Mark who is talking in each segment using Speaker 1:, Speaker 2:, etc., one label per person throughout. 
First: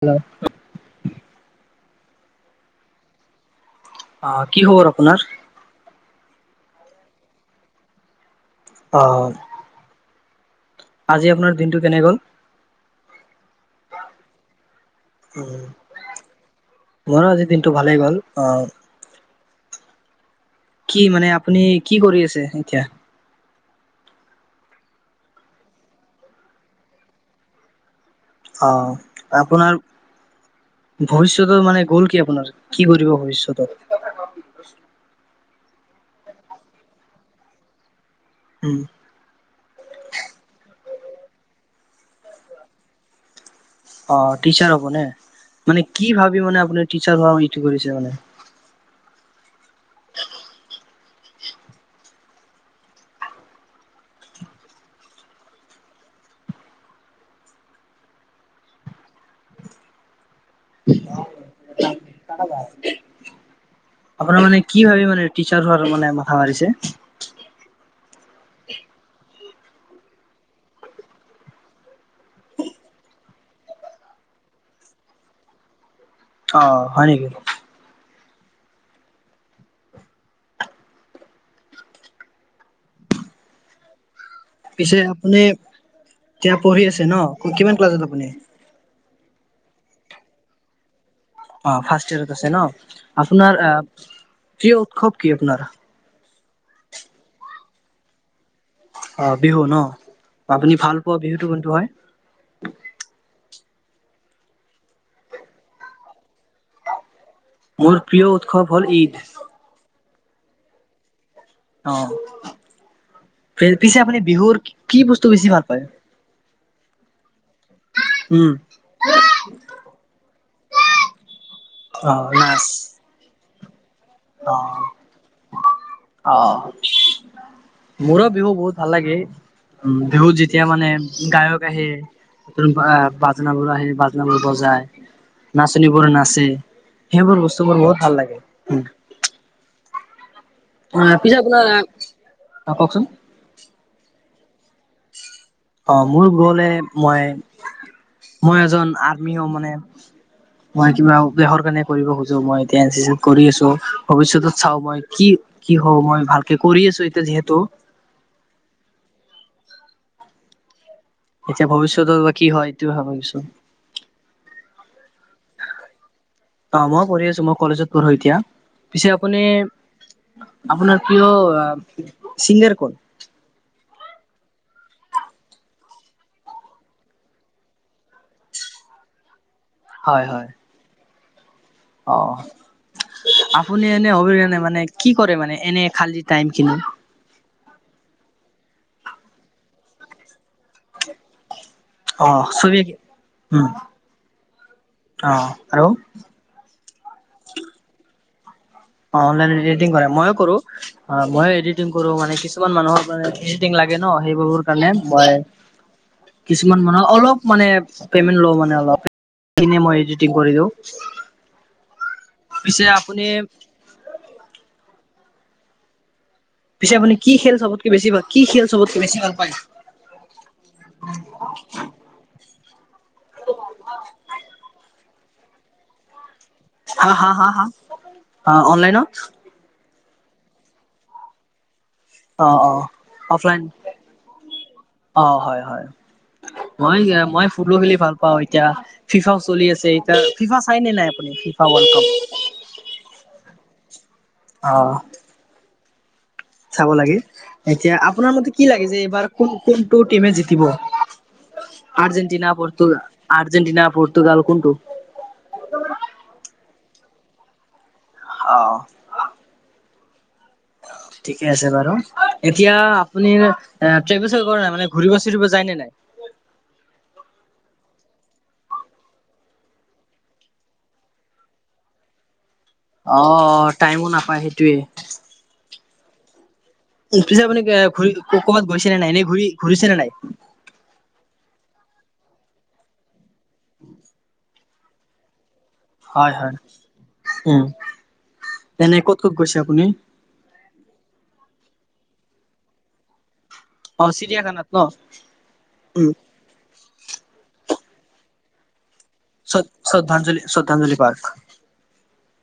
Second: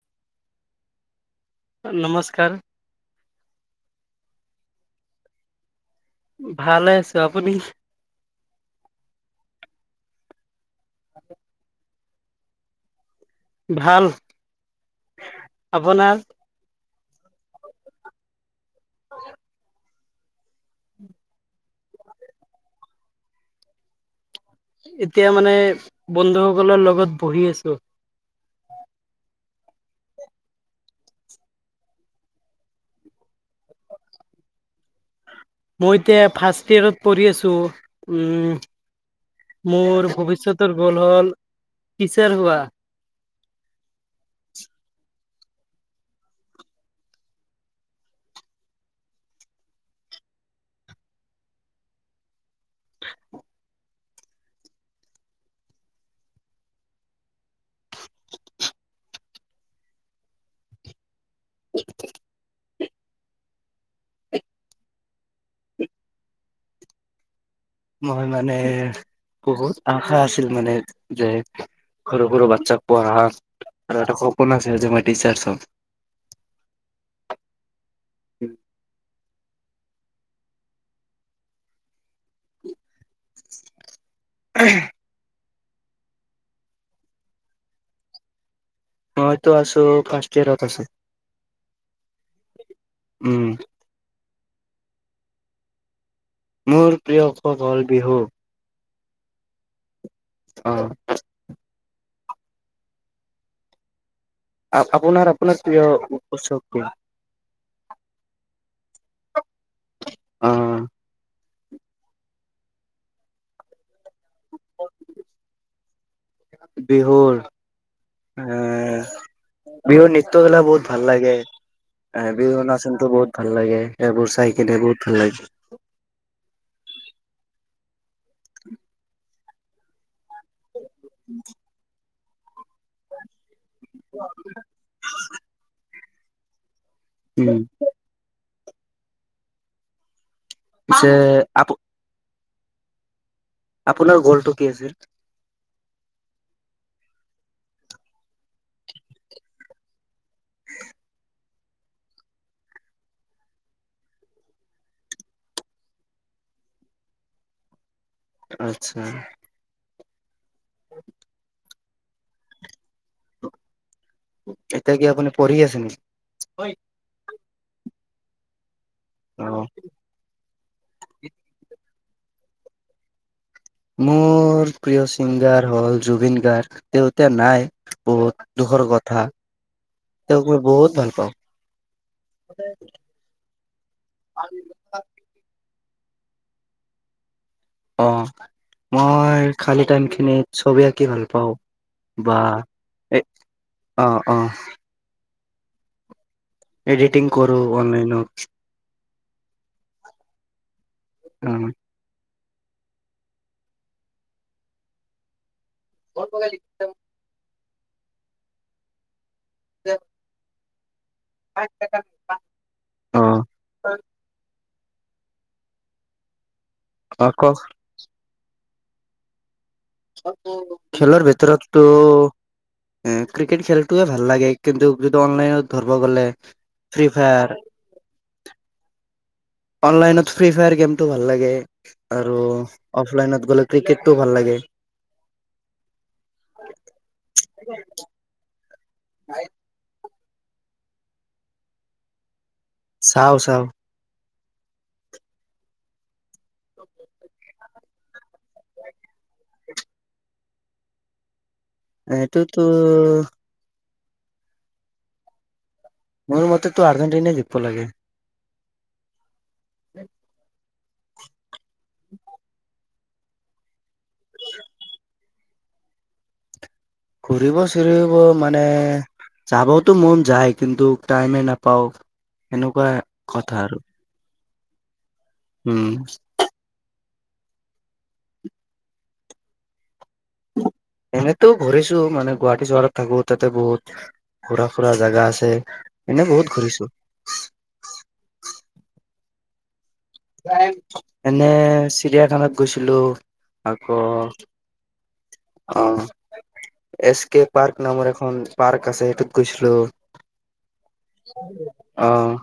Speaker 1: Hello.
Speaker 2: নমস্কাৰ।
Speaker 1: অ', কি খবৰ আপোনাৰ?
Speaker 2: ভালে আছোঁ, আপুনি?
Speaker 1: অ'। আজি আপোনাৰ দিনটো কেনে গ'ল?
Speaker 2: ভাল,
Speaker 1: উম
Speaker 2: আপোনাৰ?
Speaker 1: মোৰো আজি দিনটো ভালেই গ'ল, অ'। কি মানে আপুনি কি কৰি আছে এতিয়া?
Speaker 2: এতিয়া মানে বন্ধুসকলৰ লগত বহি আছোঁ।
Speaker 1: অ', আপোনাৰ ভৱিষ্যতৰ মানে গ'ল কি আপোনাৰ? কি কৰিব ভৱিষ্যতত?
Speaker 2: মই এতিয়া ফাৰ্ষ্ট ইয়েৰত পঢ়ি আছোঁ, উম। মোৰ ভৱিষ্যতৰ গ'ল হ'ল টিচাৰ হোৱা।
Speaker 1: অঁহ টিচাৰ হ'ব নে, মানে কি ভাবি মানে আপুনি টিচাৰ হোৱা ইটো কৰিছে মানে। [inaudible] আপোনাৰ মানে কি ভাৱি মানে টিচাৰ হোৱাৰ মানে মাথা মাৰিছে?
Speaker 2: মই মানে। বহুত আশা আছিল মানে, যে সৰু সৰু বাচ্চাক পঢ়া। আৰু এটা সপোন আছে যে মই টিচাৰছ হম।
Speaker 1: অঁহ হয় নেকি?
Speaker 2: [inaudible]
Speaker 1: পিছে আপুনি এতিয়া পঢ়ি আছে ন, কিমান ক্লাছত আপুনি?
Speaker 2: মইটো আছো, ফাৰ্ষ্ট ইয়াৰত আছো।
Speaker 1: অঁহ ফাৰ্ষ্ট ইয়াৰত আছে ন,
Speaker 2: উম
Speaker 1: আপোনাৰ আঁহ প্ৰিয় উৎসৱ কি আপোনাৰ।
Speaker 2: মোৰ প্ৰিয় উৎসৱ হ'ল বিহু।
Speaker 1: অঁহ বিহু ন,
Speaker 2: অ
Speaker 1: আপুনি ভাল পোৱা বিহুটো কোনটো হয়?
Speaker 2: আপোনাৰ আপোনাৰ প্ৰিয় উৎসৱ কি?
Speaker 1: মোৰ প্ৰিয় উৎসৱ হ'ল ঈদ।
Speaker 2: অহঁ।
Speaker 1: অহঁ, পি পিছে আপুনি বিহুৰ কি বস্তু বেছি ভাল পায়?
Speaker 2: বিহুৰ
Speaker 1: উম
Speaker 2: এঁহ বিহুৰ নৃত্য বিলাক বহুত ভাল লাগে,
Speaker 1: অ
Speaker 2: আঁহ বিহু
Speaker 1: নাচ
Speaker 2: নাচনতো বহুত ভাল লাগে। এইবোৰ চাইকেনে বহুত ভাল লাগে।
Speaker 1: অঁহ, মোৰো বিহু বহুত ভাল লাগে। উম বিহুত যেতিয়া মানে গায়ক আহে, আ বাজনাবোৰ আহে বাজনা বোৰ বজায়। নাচনী বোৰ নাচে, সেইবোৰ
Speaker 2: উম
Speaker 1: বস্তু মোৰ বহুত ভাল লাগে। অঁহ
Speaker 2: পিছে
Speaker 1: পিচে
Speaker 2: আপ
Speaker 1: আপোনাৰ অঁহ কওকচোন
Speaker 2: আপোনাৰ গো'লটো কি আছিল?
Speaker 1: অঁহ মোৰ গোলে মই মই এজন আৰ্মি হম মানে।
Speaker 2: [inaudible]
Speaker 1: মই কিবা দেশৰ কাৰণে কৰিব খোজো মই এতিয়া এন চি চি কৰি আছো, ভৱিষ্যতত চাও মই কি কি হও মই ভালকে কৰি আছো এতিয়া যিহেতু
Speaker 2: আচ্ছা। [inaudible]
Speaker 1: এতিয়া ভৱিষ্যতৰ বা কি হয় এইটোয়ে ভাবিছো।
Speaker 2: এতিয়া কি আপুনি পঢ়ি আছে নেকি?
Speaker 1: অঁহ মই পঢ়ি আছো, মই কলেজত পঢ়ো এতিয়া। পিছে আপুনি
Speaker 2: অ
Speaker 1: আপোনাৰ প্ৰিয় চিংগাৰ কোন?
Speaker 2: মোৰ প্ৰিয় ছিংগাৰ হ'ল জুবিন গাৰ্গ। তেওঁ এতিয়া নাই বহুত দুখৰ কথা। তেওঁক মই বহুত ভাল পাওঁ।
Speaker 1: অঁ, আপুনি এনে অবিহনে মানে কি কৰে মানে এনে খালি টাইম খিনি?
Speaker 2: অঁহ, মই খালি টাইম খিনিত চবি আঁকি ভাল পাওঁ।
Speaker 1: অ
Speaker 2: বাহ
Speaker 1: ছবি
Speaker 2: এ অঁহ অঁ।
Speaker 1: অঁহ আৰু।
Speaker 2: এদিতিং কৰো অনলাইনত।
Speaker 1: অঁহ অনলাইনত এডিটিং কৰা, মইয়ো কৰো অঁহ
Speaker 2: অ
Speaker 1: মই এডিটিং কৰো মানে, কিছুমান মানুহক মানে এদিতিং লাগে ন, সেইবোৰৰ কাৰণে মই কিছুমান মানে অলপ মানে পেমেন্ট লওঁ মানে অলপ, ইনে মই এডিটিং কৰি দিওঁ। [unintelligible]
Speaker 2: [unintelligible]
Speaker 1: পিছে
Speaker 2: অ
Speaker 1: আপুনি পিছে আপুনি
Speaker 2: অ
Speaker 1: কি
Speaker 2: কওক
Speaker 1: খেল চবতকে বেছি ভাল, কি খেল চবতকে বেছি ভাল পায়?
Speaker 2: খেলৰ ভিতৰতটো এ ক্ৰিকেট খেলটোৱেই ভাল লাগে, কিন্তু অনলাইনত ধৰবা গ'লে ফ্ৰী
Speaker 1: হা হা হা
Speaker 2: ফায়াৰ
Speaker 1: হা? অহ, অনলাইনত
Speaker 2: অনলাইনত ফ্ৰী ফায়াৰ গেমটো ভাল লাগে আৰু
Speaker 1: অ অ
Speaker 2: অফলাইনত
Speaker 1: অফলাইন
Speaker 2: গ'লে ক্ৰিকেটটো ভাল লাগে।
Speaker 1: অ', হয় হয়, মই-মই ফুটবল খেলি ভাল পাওঁ, এতিয়া ফিফাও চলি আছে এতিয়া, ফিফা চাই নে নাই আপুনি? FIFA world cup.
Speaker 2: চাওঁ চাওঁ।
Speaker 1: অহ। চাব লাগি এতিয়া আপোনাৰ মতে কি লাগিছে, এইবাৰ কোন কোনটো টিমে জিতিব? আৰ্জেন্টিনা,
Speaker 2: এইটোতো
Speaker 1: পৰ্টু, আৰ্জেন্টিনা, পৰ্তুগাল কোনটো?
Speaker 2: মোৰ মতেতো আৰ্জেন্টিনাই জিকিব লাগে।
Speaker 1: অহ।
Speaker 2: [inaudible]
Speaker 1: ঠিকেই আছে বাৰু, এতিয়া আপুনি ট্ৰেভেল চেভেল কৰে নে নাই? মানে ঘুৰিব চুৰিব যায় নে নাই?
Speaker 2: ঘূৰিব চূৰিব মানে যাবওতো মন যায়, কিন্তু টাইমেই নাপাওঁ।
Speaker 1: অ', টাইমো নাপায় সেইটোৱেই।
Speaker 2: উম।
Speaker 1: উম, পিছে আপুনি ঘূৰি ক'ৰবাত গৈছে নে নাই? এনে ঘূ-ঘূৰিছে নে নাই?
Speaker 2: এনেতো ঘূৰিছো, মানে গুৱাহাটী চহৰত থাকো, তাতে বহুত ঘূৰা ফূৰা জাগা আছে। এনে
Speaker 1: হয়
Speaker 2: বহুত
Speaker 1: হয়,
Speaker 2: ঘূৰিছো
Speaker 1: উম, এনে ক'ত ক'ত গৈছে আপুনি?
Speaker 2: এনে চিৰিয়াখানাত গৈছিলোঁ।
Speaker 1: অ', চিৰিয়াখানাত ন?
Speaker 2: অ',
Speaker 1: উম,
Speaker 2: এছ কে পাৰ্ক নামৰ এখন পাৰ্ক আছে, সেইটোত গৈছিলো।
Speaker 1: শ্ৰদ্ধাঞ্জলি, শ্ৰদ্ধাঞ্জলি পাৰ্ক,
Speaker 2: অ'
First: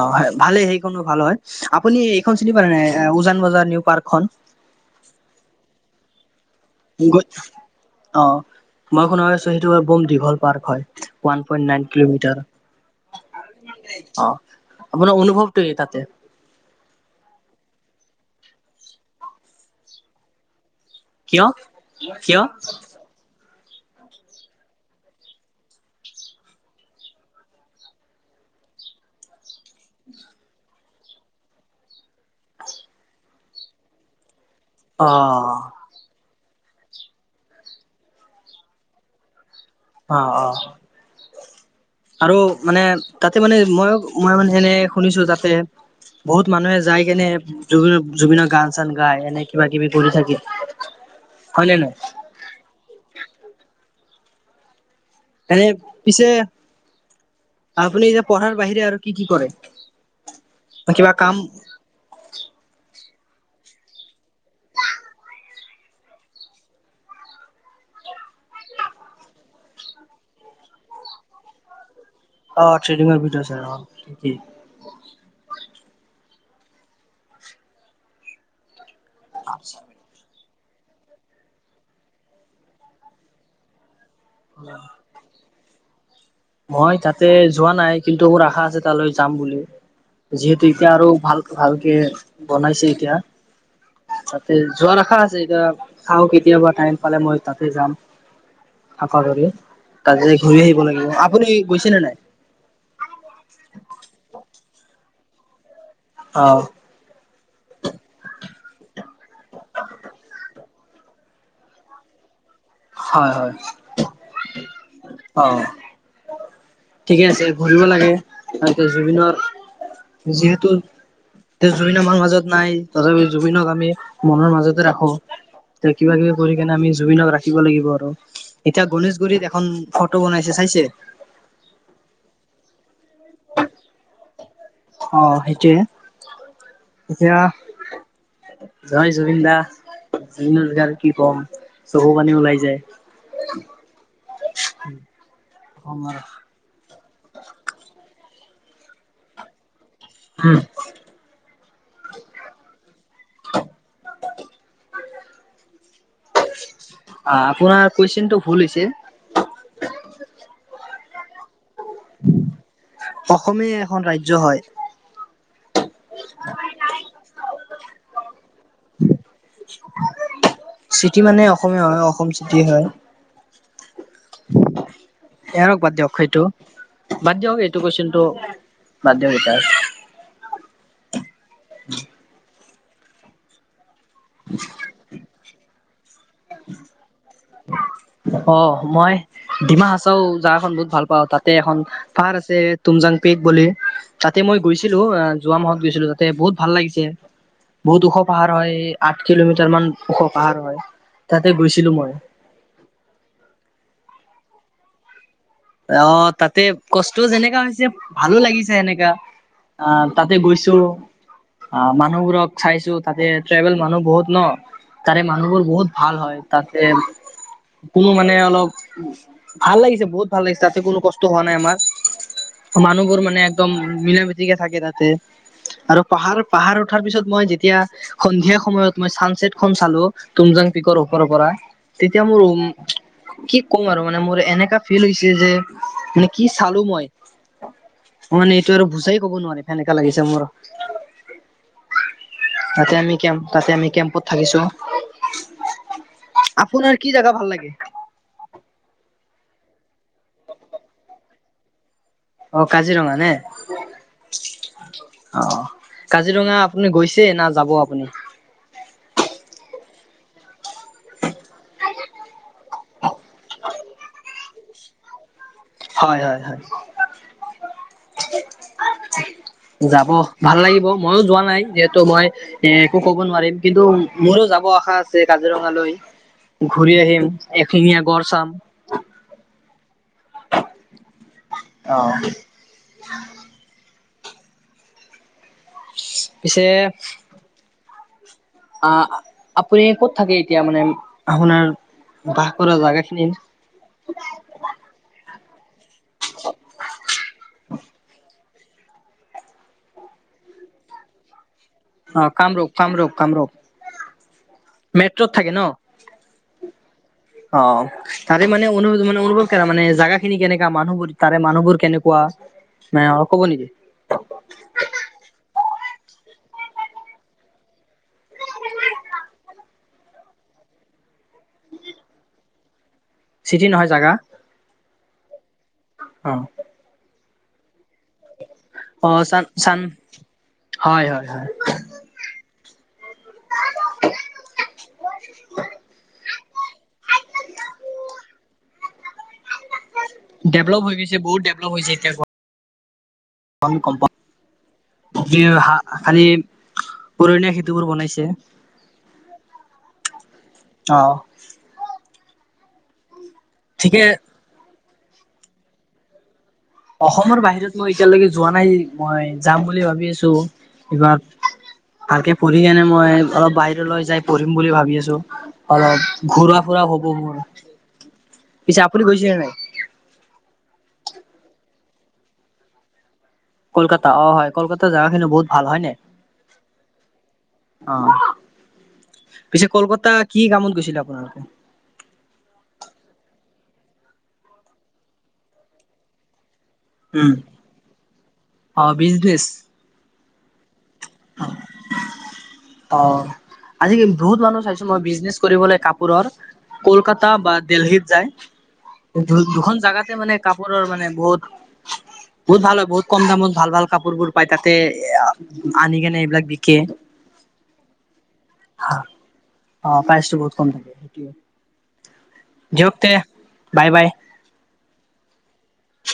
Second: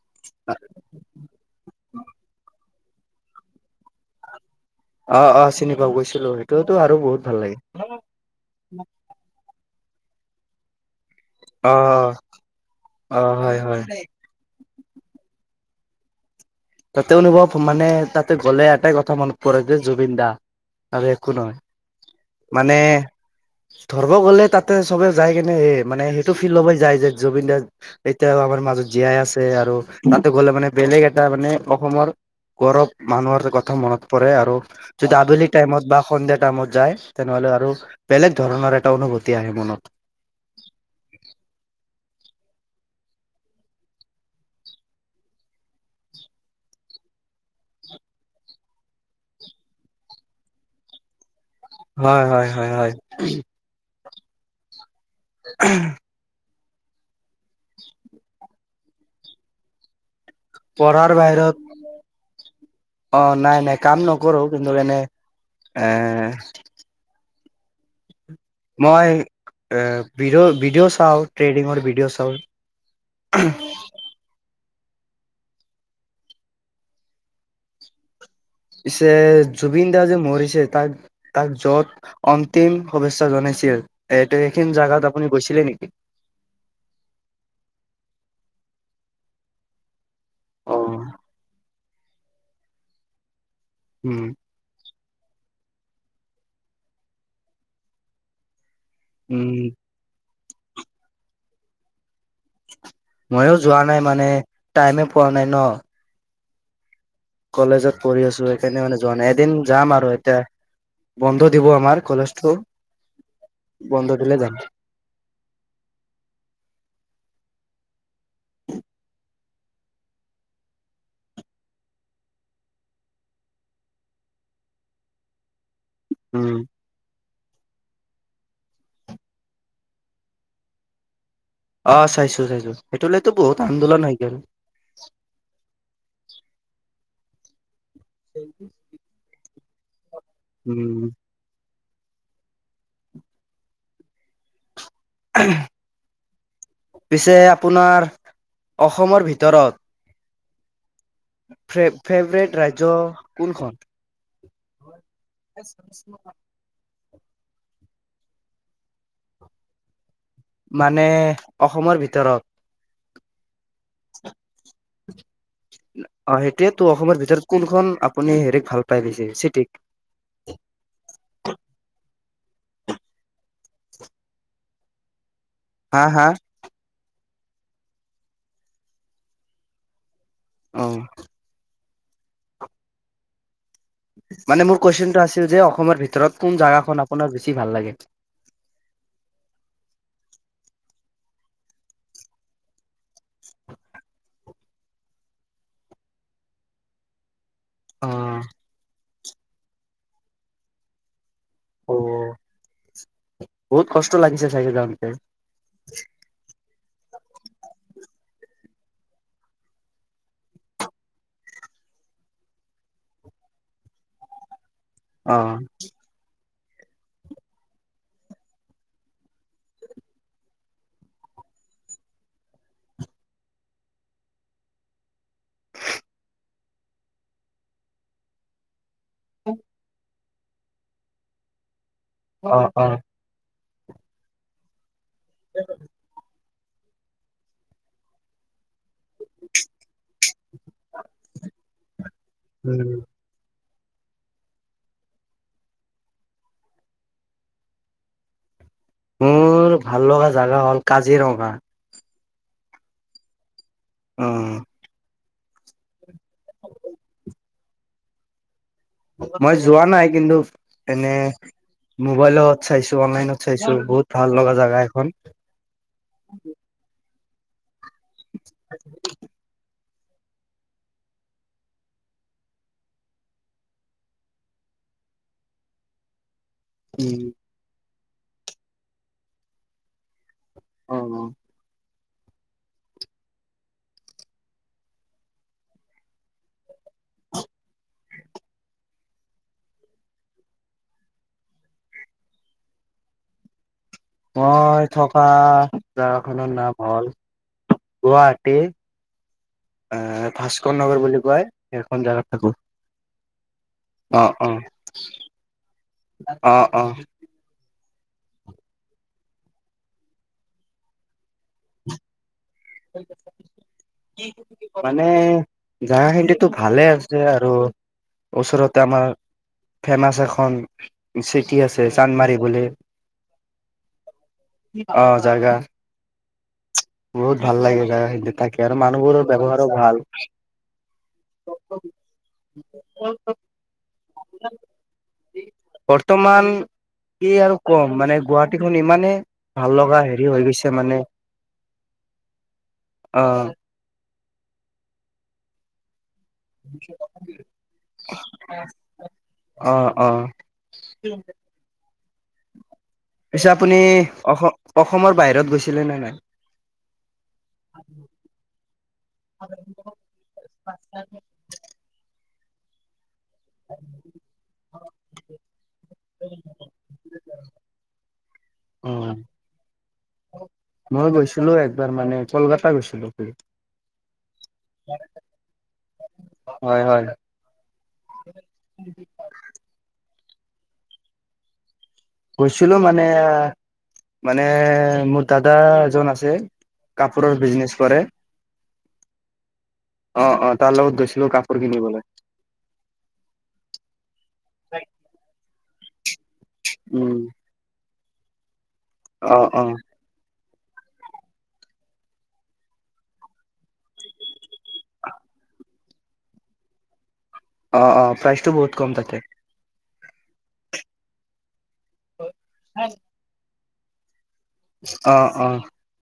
Speaker 1: অহ ভালেই হেই খনো ভাল হয়, আপুনি এইখন চিনি পায় নে নাই? উজান বজাৰৰ নিউ পাৰ্কখন।
Speaker 2: অহ অহ, চিনি পাও, গৈছিলো, সেইটোতো আৰু
Speaker 1: গৈ
Speaker 2: বহুত ভাল লাগে।
Speaker 1: অ', মই শুনা পাইছোঁ, সেইটো বম দীঘল পাৰ্ক হয়। ওৱান পয়েন্ট নাইন
Speaker 2: অ'
Speaker 1: কিলোমিটাৰ,
Speaker 2: অ' হয় হয়।
Speaker 1: অহ, আপোনাৰ অনুভৱটো কি তাতে?
Speaker 2: তাতে অনুভৱ মানে, তাতে গ'লে এটাই কথা মনত পৰে যে জুবিন দা। আৰু একো
Speaker 1: কিয়
Speaker 2: নহয়,
Speaker 1: কিয়
Speaker 2: মানে ধৰব গ'লে, তাতে চবে যাই কেনে, এই মানে সেইটো ফিল ল'বই যায় যে জুবিন দা এতিয়াও আমাৰ মাজত জীয়াই আছে আৰু, তাতে গ'লে মানে বেলেগ এটা মানে অসমৰ গৌৰৱ মানুহৰ কথা মনত পৰে আৰু
Speaker 1: অ
Speaker 2: যদি আবেলি টাইমত বা সন্ধিয়া টাইমত যায়। তেনেহ'লে আৰু, বেলেগ ধৰণৰ এটা অনুভূতি আহে মনত।
Speaker 1: অ', অ'। আৰু মানে তাতে মানে মই মই মানে এনে শুনিছো তাতে বহুত মানুহে যাই কেনে জুবিনৰ জুবিনৰ গান-চান গায় এনে কিবা কিবি কৰি থাকে। হয় নে নহয়
Speaker 2: হয়-হয়-হয়-হয়।
Speaker 1: এনে পিছে আপুনি এতিয়া পঢ়াৰ বাহিৰে আৰু কি কি কৰে? কিবা
Speaker 2: পঢ়াৰ
Speaker 1: কাম
Speaker 2: বাহিৰত অ নাই নাই কাম নকৰো কিন্তু এনে এ মই এ ভিডিঅ ভিডিঅ চাওঁ ট্ৰেডিঙৰ ভিডিঅ' চাওঁ।
Speaker 1: অ ট্ৰেডিং ভিডিঅ' চাই অ।
Speaker 2: পিছে জুবিন দা যে মৰিছে তাক তাক য'ত অন্তিম শুভেচ্ছা জনাইছিল, এইটো এইখিনি জেগাত আপুনি গৈছিলে নেকি?
Speaker 1: মই তাতে যোৱা নাই কিন্তু মোৰ আশা আছে তালৈ যাম বুলি, যিহেতু এতিয়া
Speaker 2: উম।
Speaker 1: আৰু ভাল ভালকে বনাইছে এতিয়া।
Speaker 2: উম।
Speaker 1: তাতে যোৱাৰ আশা আছে এতিয়া চাওঁ কেতিয়াবা টাইম পালে মই তাতে যাম। [unintelligible]
Speaker 2: উম
Speaker 1: তাতে যাই ঘূৰি আহিব লাগিব। আপুনি গৈছেনে নাই?
Speaker 2: ময়ো যোৱা নাই মানে টাইমে পোৱা নাই ন।
Speaker 1: অ।
Speaker 2: কলেজত পঢ়ি আছো সেইকাৰণে মানে যোৱা নাই, এদিন যাম আৰু এতিয়া বন্ধ দিব আমাৰ কলেজটো।
Speaker 1: হয় হয়
Speaker 2: বন্ধ দিলে যাম
Speaker 1: অ। ঠিকে আছে ঘূৰিব লাগে তাতে জুবিনৰ যিহেতু এতিয়া জুবিন আমাৰ মাজত নাই তথাপি জুবিনক আমি মনৰ মাজতে ৰাখো। তে কিবা কিবি
Speaker 2: উম
Speaker 1: কৰি কেনে আমি জুবিনক ৰাখ খিব লাগিব আৰু। এতিয়া গণেশগুৰিত এখন ফটো বনাইছে চাইছে?
Speaker 2: অ চাইছো চাইছো সেইটো লৈতো বহুত আন্দোলন হৈ গে'ল।
Speaker 1: অ সেইটোয়ে এতিয়া জয় জুবিন দা, জুবিন বিষয়ে আৰু কি
Speaker 2: উম
Speaker 1: ক'ম চকু পানী ওলাই যায়। [inaudible]
Speaker 2: [inaudible]
Speaker 1: অসমৰ
Speaker 2: পিছে আপোনাৰ অসমৰ ভিতৰত
Speaker 1: হম।
Speaker 2: ফেভ-ফেভৰেট ৰাজ্য কোনখন? [inaudible]
Speaker 1: অ আপোনাৰ কুশৱেচনটো ভুল হৈছে।
Speaker 2: মানে অসমৰ ভিত
Speaker 1: অসমেই এখন ৰাজ্য হয়।
Speaker 2: অ সেইটোয়েতো অসমৰ ভিতৰত কোনখন আপুনি হেৰিক ভাল পাই বেছি? চিটিক?
Speaker 1: চিটি মানে অসমে হয় অসম চিটি হয়।
Speaker 2: [unintelligible]
Speaker 1: [unintelligible] বাদ
Speaker 2: হা
Speaker 1: দিয়ক
Speaker 2: হা?
Speaker 1: সেইটো বাদ দিয়ক এইটো কুৱেচনটো বাদ দিয়ক [unintelligible]
Speaker 2: অ। মানে মোৰ কুৱেচনটো আছিল যে অসমৰ ভিতৰত কোন জেগাখন আপোনাৰ বেছি ভাল লাগে?
Speaker 1: অ মই ডিমা হাচাও জাগাখন বহুত ভাল পাওঁ তাতে এখন পাহাৰ আছে তুমজাং পিক বুলি। তাতে মই গৈছিলোঁ যোৱা মাহত গৈছিলো তাতে বহুত ভাল লাগিছে বহুত
Speaker 2: অ
Speaker 1: ওখ পাহাৰ হয় আঠ কিলোমিটাৰ মান ওখ পাহাৰ হয় তাতে
Speaker 2: অ
Speaker 1: গৈছিলো মই
Speaker 2: বহুত কষ্ট লাগিছে চাইে যাওঁতে
Speaker 1: অ তাতে কষ্ট যেনেকা হৈছে ভালো লাগিছে সেনেকা। অ তাতে গৈছোঁ। অ মানুহবোৰক চাইছো তাতে ট্ৰাইবেল মানুহ বহুত ন তাৰে
Speaker 2: অ।
Speaker 1: মানুহবোৰ বহুত। ভাল হয় তাতে কোনো মানে অলপ ভাল লাগিছে বহুত। ভাল লাগিছে তাতে কোনো কষ্ট হোৱা নাই আমাৰ মানুহবোৰ মানে একদম মিলা মিতিকে থাকে তাতে। আৰু পাহাৰ পাহাৰ উঠাৰ পিছত মই যেতিয়া সন্ধিয়া সময়ত। মই চানচেট খন চালো তুমজাং পিকৰ ওপৰৰ পৰা তেতিয়া
Speaker 2: অ অ
Speaker 1: মোৰ কি ক'ম আৰু মানে মোৰ এনেকা ফিল হৈছে যে মানে কি চালো মই। মানে এইটো আৰু বুজাই ক'ব নোৱাৰি সেনেকা লাগিছে মোৰ।
Speaker 2: উম।
Speaker 1: তাতে আমি কেম্প তাতে আমি কেম্পত থাকিছো আপোনাৰ কি জেগা ভাল লাগে?
Speaker 2: মোৰ ভাল লগা জেগা হ'ল কাজিৰঙা।
Speaker 1: অ কাজিৰঙা নে?
Speaker 2: অ,
Speaker 1: অ কাজিৰঙা আপুনি গৈছে না যাব আপুনি?
Speaker 2: মই যোৱা নাই কিন্তু এনে মোবাইলত চাইছো অনলাইনত চাইছো বহুত ভাল লগা জেগা এখন
Speaker 1: হয়, হয়, হয়। যাব ভাল লাগিব, মইয়ো যোৱা নাই, যিহেতু মই এ একো ক'ব নোৱাৰিম, কিন্তু মোৰো যাব আশা আছে কাজিৰঙালৈ। ঘূৰি
Speaker 2: উম।
Speaker 1: আহিম, এশিঙীয়া গড় চাম।
Speaker 2: অ', অ'।
Speaker 1: অ'। পিছে আহ আপুনি ক'ত থাকে এতিয়া মানে, আপোনাৰ বাস কৰা জাগা খিনি?
Speaker 2: মই থকা জেগাখনৰ নাম হ'ল, গুৱাহাটী। আহ ভাস্কৰ নগৰ বুলি কয়। সেইখন জোগাত
Speaker 1: অ',
Speaker 2: থাকো
Speaker 1: কামৰূপ, কামৰূপ, কামৰূপ।
Speaker 2: অ', অ',
Speaker 1: মেট্ৰত থাকে ন
Speaker 2: অ', অ'।
Speaker 1: অ', তাৰে মানে অনুভৱ মানে অনুভৱ মানে জাগা খিনি কেনেকা মানুহবোৰ তাৰে মানুহবোৰ কেনেকোৱা কোৱা?
Speaker 2: মানে জাগা খিনিতো ভালে আছে, আৰু উচৰত আমাৰ ফেমাচ এখন চিটি আছে, চান্দমাৰি বুলি।
Speaker 1: চিটি নহয়। জেগা।
Speaker 2: অ, জাগা
Speaker 1: অ,
Speaker 2: বহুত ভাল লাগে জাগা খিনি। থাকে আৰু
Speaker 1: অ
Speaker 2: মানুহবোৰৰ
Speaker 1: চান
Speaker 2: ব্যৱহাৰো
Speaker 1: চান
Speaker 2: ভাল।
Speaker 1: হয় হয় হয়
Speaker 2: [unintelligible] বৰ্তমান কি আৰু কম। মানে গুৱাহাটীখন ইমানে ভাল লগা হেৰি হৈ গৈছে
Speaker 1: ডেভলপ হৈ
Speaker 2: মানে।
Speaker 1: [unintelligible] হৈছে এতিয়া [unintelligible]
Speaker 2: অ।
Speaker 1: [unintelligible] খালি উৰণীয়া সেঁতুবোৰ বনাইছে।
Speaker 2: অ অ
Speaker 1: অহ।
Speaker 2: পিছে আপুনি
Speaker 1: ঠিকে
Speaker 2: অস অসমৰ বাহিৰত গৈছিলে নে নাই?
Speaker 1: অসমৰ বাহিৰত মই এতিয়ালৈকে যোৱা নাই। মই যাম
Speaker 2: নাই
Speaker 1: বুলি ভাবি আছো। কিবা
Speaker 2: অ
Speaker 1: ভালকে পঢ়ি কেনে মই অলপ বাহিৰলৈ যাই পঢ়িম বুলি ভাবি আছো, অলপ। ঘূৰা, ফুৰা হ [unintelligible] পিছে আপুনি গৈছেনে নাই?
Speaker 2: মই গৈছিলো একবাৰ মানে কলকাতা গৈছিলো।
Speaker 1: কলকাতা অ হয়। কলকাতা জেগা খিনি বহুত ভাল। হয় নাই?
Speaker 2: হয় হয়।
Speaker 1: অ। পিছে কলকাতা কি কামত গৈছিলে আপোনালোকে?
Speaker 2: গৈছিলো মানে মানে মোৰ দাদা এজন আছে।
Speaker 1: উম
Speaker 2: কাপোৰৰ বিজনেছ কৰে।
Speaker 1: অ, বিজনেছ?
Speaker 2: অ অ। তাৰ লগত গৈছিলো কাপোৰ কিনিবলৈ
Speaker 1: অ। আজি বহুত মানুহ চাইছো মই বিজনেচ কৰিবলে কাপোৰৰ,
Speaker 2: উম
Speaker 1: কলকাতা বা দেলহিত যায়। দু
Speaker 2: অ অ
Speaker 1: দুখন জেগাতে মানে কাপোৰৰ মানে বহুত বহুত ভাল হয়। বহুত কম দামত ভাল ভাল কাপোৰ বোৰ পায় তাতে। [unintelligible] আনি কেনে এইবিলাক বিকে।
Speaker 2: অঁ অঁ প্ৰাইচটো বহুত কম থাকে।
Speaker 1: অ প্ৰাইচটো বহুত কম থাকে সেইটোৱে। দিয়ক তে, বাই বাই।
Speaker 2: অ, অ।